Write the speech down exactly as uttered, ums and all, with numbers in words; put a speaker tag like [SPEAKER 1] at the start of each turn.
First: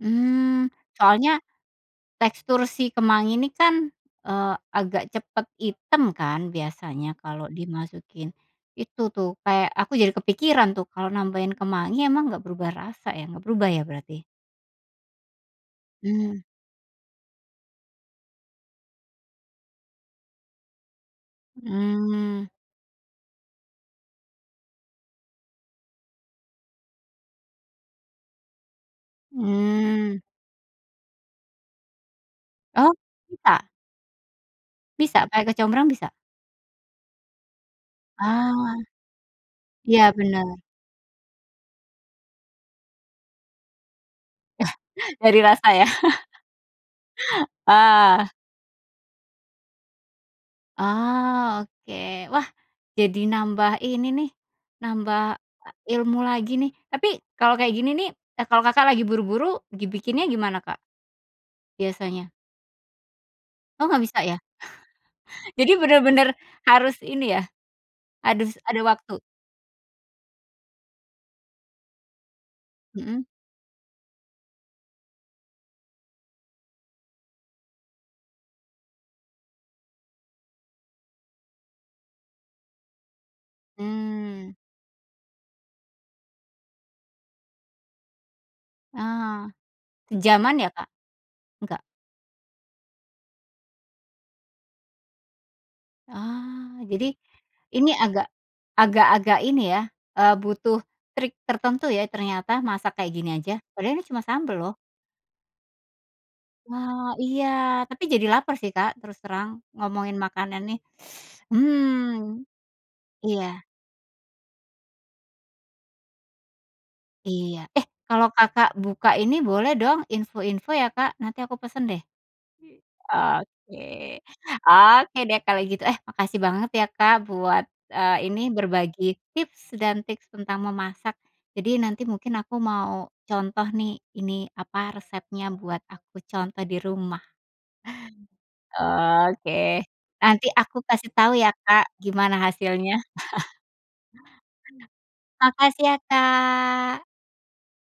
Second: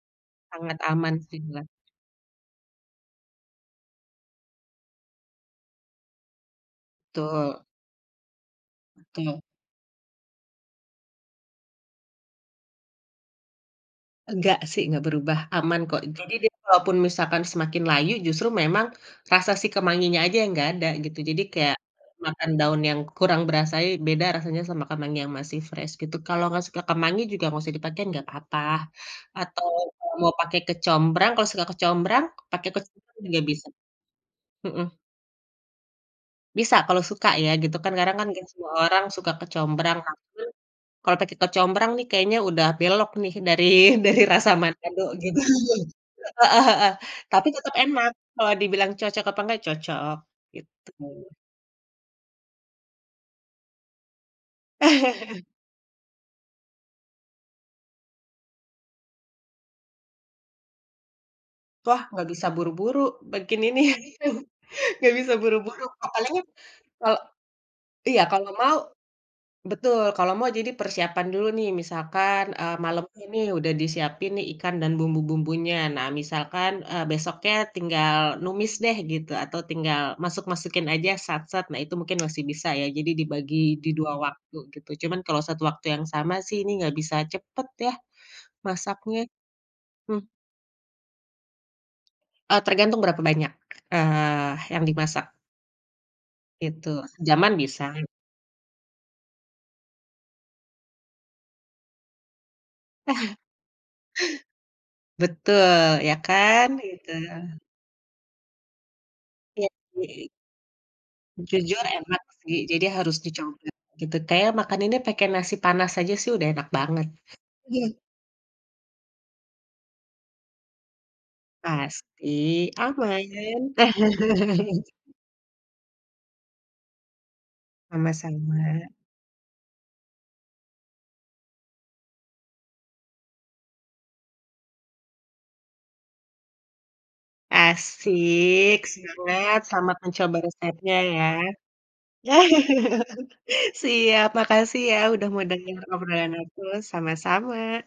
[SPEAKER 1] Mmm.
[SPEAKER 2] Sangat aman sih,
[SPEAKER 1] Soalnya
[SPEAKER 2] Mbak.
[SPEAKER 1] tekstur si kemangi ini kan, eee, agak cepet item kan biasanya kalau
[SPEAKER 2] Betul.
[SPEAKER 1] dimasukin itu tuh
[SPEAKER 2] Betul.
[SPEAKER 1] kayak, aku jadi kepikiran tuh kalau nambahin kemangi emang enggak berubah rasa ya, enggak berubah ya berarti?
[SPEAKER 2] Enggak sih, enggak berubah. Aman kok. Jadi
[SPEAKER 1] Mmm.
[SPEAKER 2] dia walaupun misalkan semakin layu justru memang rasa si kemanginya aja yang enggak ada gitu. Jadi kayak,
[SPEAKER 1] Mmm.
[SPEAKER 2] makan daun yang kurang berasai beda rasanya sama kemangi yang masih fresh gitu. Kalau enggak suka kemangi juga enggak usah dipakein enggak apa-apa. Atau
[SPEAKER 1] Mmm.
[SPEAKER 2] mau pake kecombrang, kalau suka kecombrang, pake
[SPEAKER 1] Oh
[SPEAKER 2] kecombrang juga
[SPEAKER 1] bisa?
[SPEAKER 2] bisa. Mhm.
[SPEAKER 1] Bisa? Pake kecombrang bisa?
[SPEAKER 2] Bisa kalau suka ya gitu kan. Karena kan semua
[SPEAKER 1] Ah.
[SPEAKER 2] orang suka kecombrang.
[SPEAKER 1] Ya
[SPEAKER 2] Tapi,
[SPEAKER 1] benar.
[SPEAKER 2] kalau pakai kecombrang nih kayaknya udah belok nih dari dari rasa Manado gitu.
[SPEAKER 1] Dari rasa ya?
[SPEAKER 2] Le heeh heeh. Tapi tetep enak
[SPEAKER 1] Ah.
[SPEAKER 2] kalau dibilang cocok apa enggak, cocok. Gitu.
[SPEAKER 1] Ah, oke. Wah, jadi nambah ini nih, nambah, e ilmu lagi nih. Tapi kalau kayak gini nih eh, kalau Kakak lagi buru-buru gibikinnya gimana Kak?
[SPEAKER 2] Wah, enggak
[SPEAKER 1] Biasanya.
[SPEAKER 2] bisa buru-buru bikin
[SPEAKER 1] Oh
[SPEAKER 2] ininya
[SPEAKER 1] enggak bisa
[SPEAKER 2] gitu.
[SPEAKER 1] ya?
[SPEAKER 2] Enggak bisa
[SPEAKER 1] Jadi
[SPEAKER 2] buru-buru,
[SPEAKER 1] bener bener
[SPEAKER 2] apalagi,
[SPEAKER 1] harus
[SPEAKER 2] eee
[SPEAKER 1] ini ya,
[SPEAKER 2] iya
[SPEAKER 1] ada
[SPEAKER 2] kalau
[SPEAKER 1] s
[SPEAKER 2] mau
[SPEAKER 1] ada waktu?
[SPEAKER 2] betul. Kalau mau jadi persiapan dulu nih, misalkan, eee,
[SPEAKER 1] Mhm.
[SPEAKER 2] malemnya nih udah disiapin nih ikan dan bumbu-bumbunya. Nah, misalkan, eee, besoknya tinggal numis deh gitu, atau tinggal masuk-masukin aja, sat, set. Nah, itu mungkin masih bisa ya jadi dibagi di dua
[SPEAKER 1] Mmm.
[SPEAKER 2] waktu gitu, cuman kalau satu waktu yang sama sih ini enggak bisa cepet ya masaknya.
[SPEAKER 1] Ah,
[SPEAKER 2] Mmm.
[SPEAKER 1] sejaman ya, Kak? Enggak?
[SPEAKER 2] Eee, tergantung berapa banyak, eee, yang dimasak.
[SPEAKER 1] Ah,
[SPEAKER 2] Gitu.
[SPEAKER 1] jadi
[SPEAKER 2] Sejaman bisa.
[SPEAKER 1] ini agak agak-agak ini ya, eee, butuh trik tertentu ya ternyata masak kayak gini aja. Padahal ini cuma sambel loh.
[SPEAKER 2] Betul, ya kan? Gitu.
[SPEAKER 1] Wah, iya. Tapi jadi laper sih, Kak, terus terang,
[SPEAKER 2] Iya
[SPEAKER 1] ngomongin
[SPEAKER 2] sih.
[SPEAKER 1] makanan nih.
[SPEAKER 2] Jujur enak
[SPEAKER 1] Mmm.
[SPEAKER 2] sih. Jadi harus
[SPEAKER 1] Iya.
[SPEAKER 2] dicongkel gitu. Kayaknya makaninnya pakai nasi panas aja sih udah enak banget.
[SPEAKER 1] Iya. Eh, kalau Kakak buka ini, boleh dong info-info ya, Kak. Nanti aku pesen deh.
[SPEAKER 2] Pasti.
[SPEAKER 1] I
[SPEAKER 2] Aman.
[SPEAKER 1] oke. Oke deh kalau gitu. Eh makasih banget ya, Kak, buat, eee, ini
[SPEAKER 2] Sama-sama.
[SPEAKER 1] berbagi tips dan tips tentang memasak. Jadi nanti mungkin aku mau contoh nih, ini apa resepnya buat aku contoh di rumah.
[SPEAKER 2] Asyik. Semangat.
[SPEAKER 1] Oke.
[SPEAKER 2] Selamat mencoba
[SPEAKER 1] Nanti aku
[SPEAKER 2] resepnya
[SPEAKER 1] kasih
[SPEAKER 2] ya.
[SPEAKER 1] tahu ya, Kak, gimana hasilnya.
[SPEAKER 2] Siap. Makasih ya udah mau denger
[SPEAKER 1] Makasih ya,
[SPEAKER 2] obrolan aku.
[SPEAKER 1] Kak.
[SPEAKER 2] Sama-sama.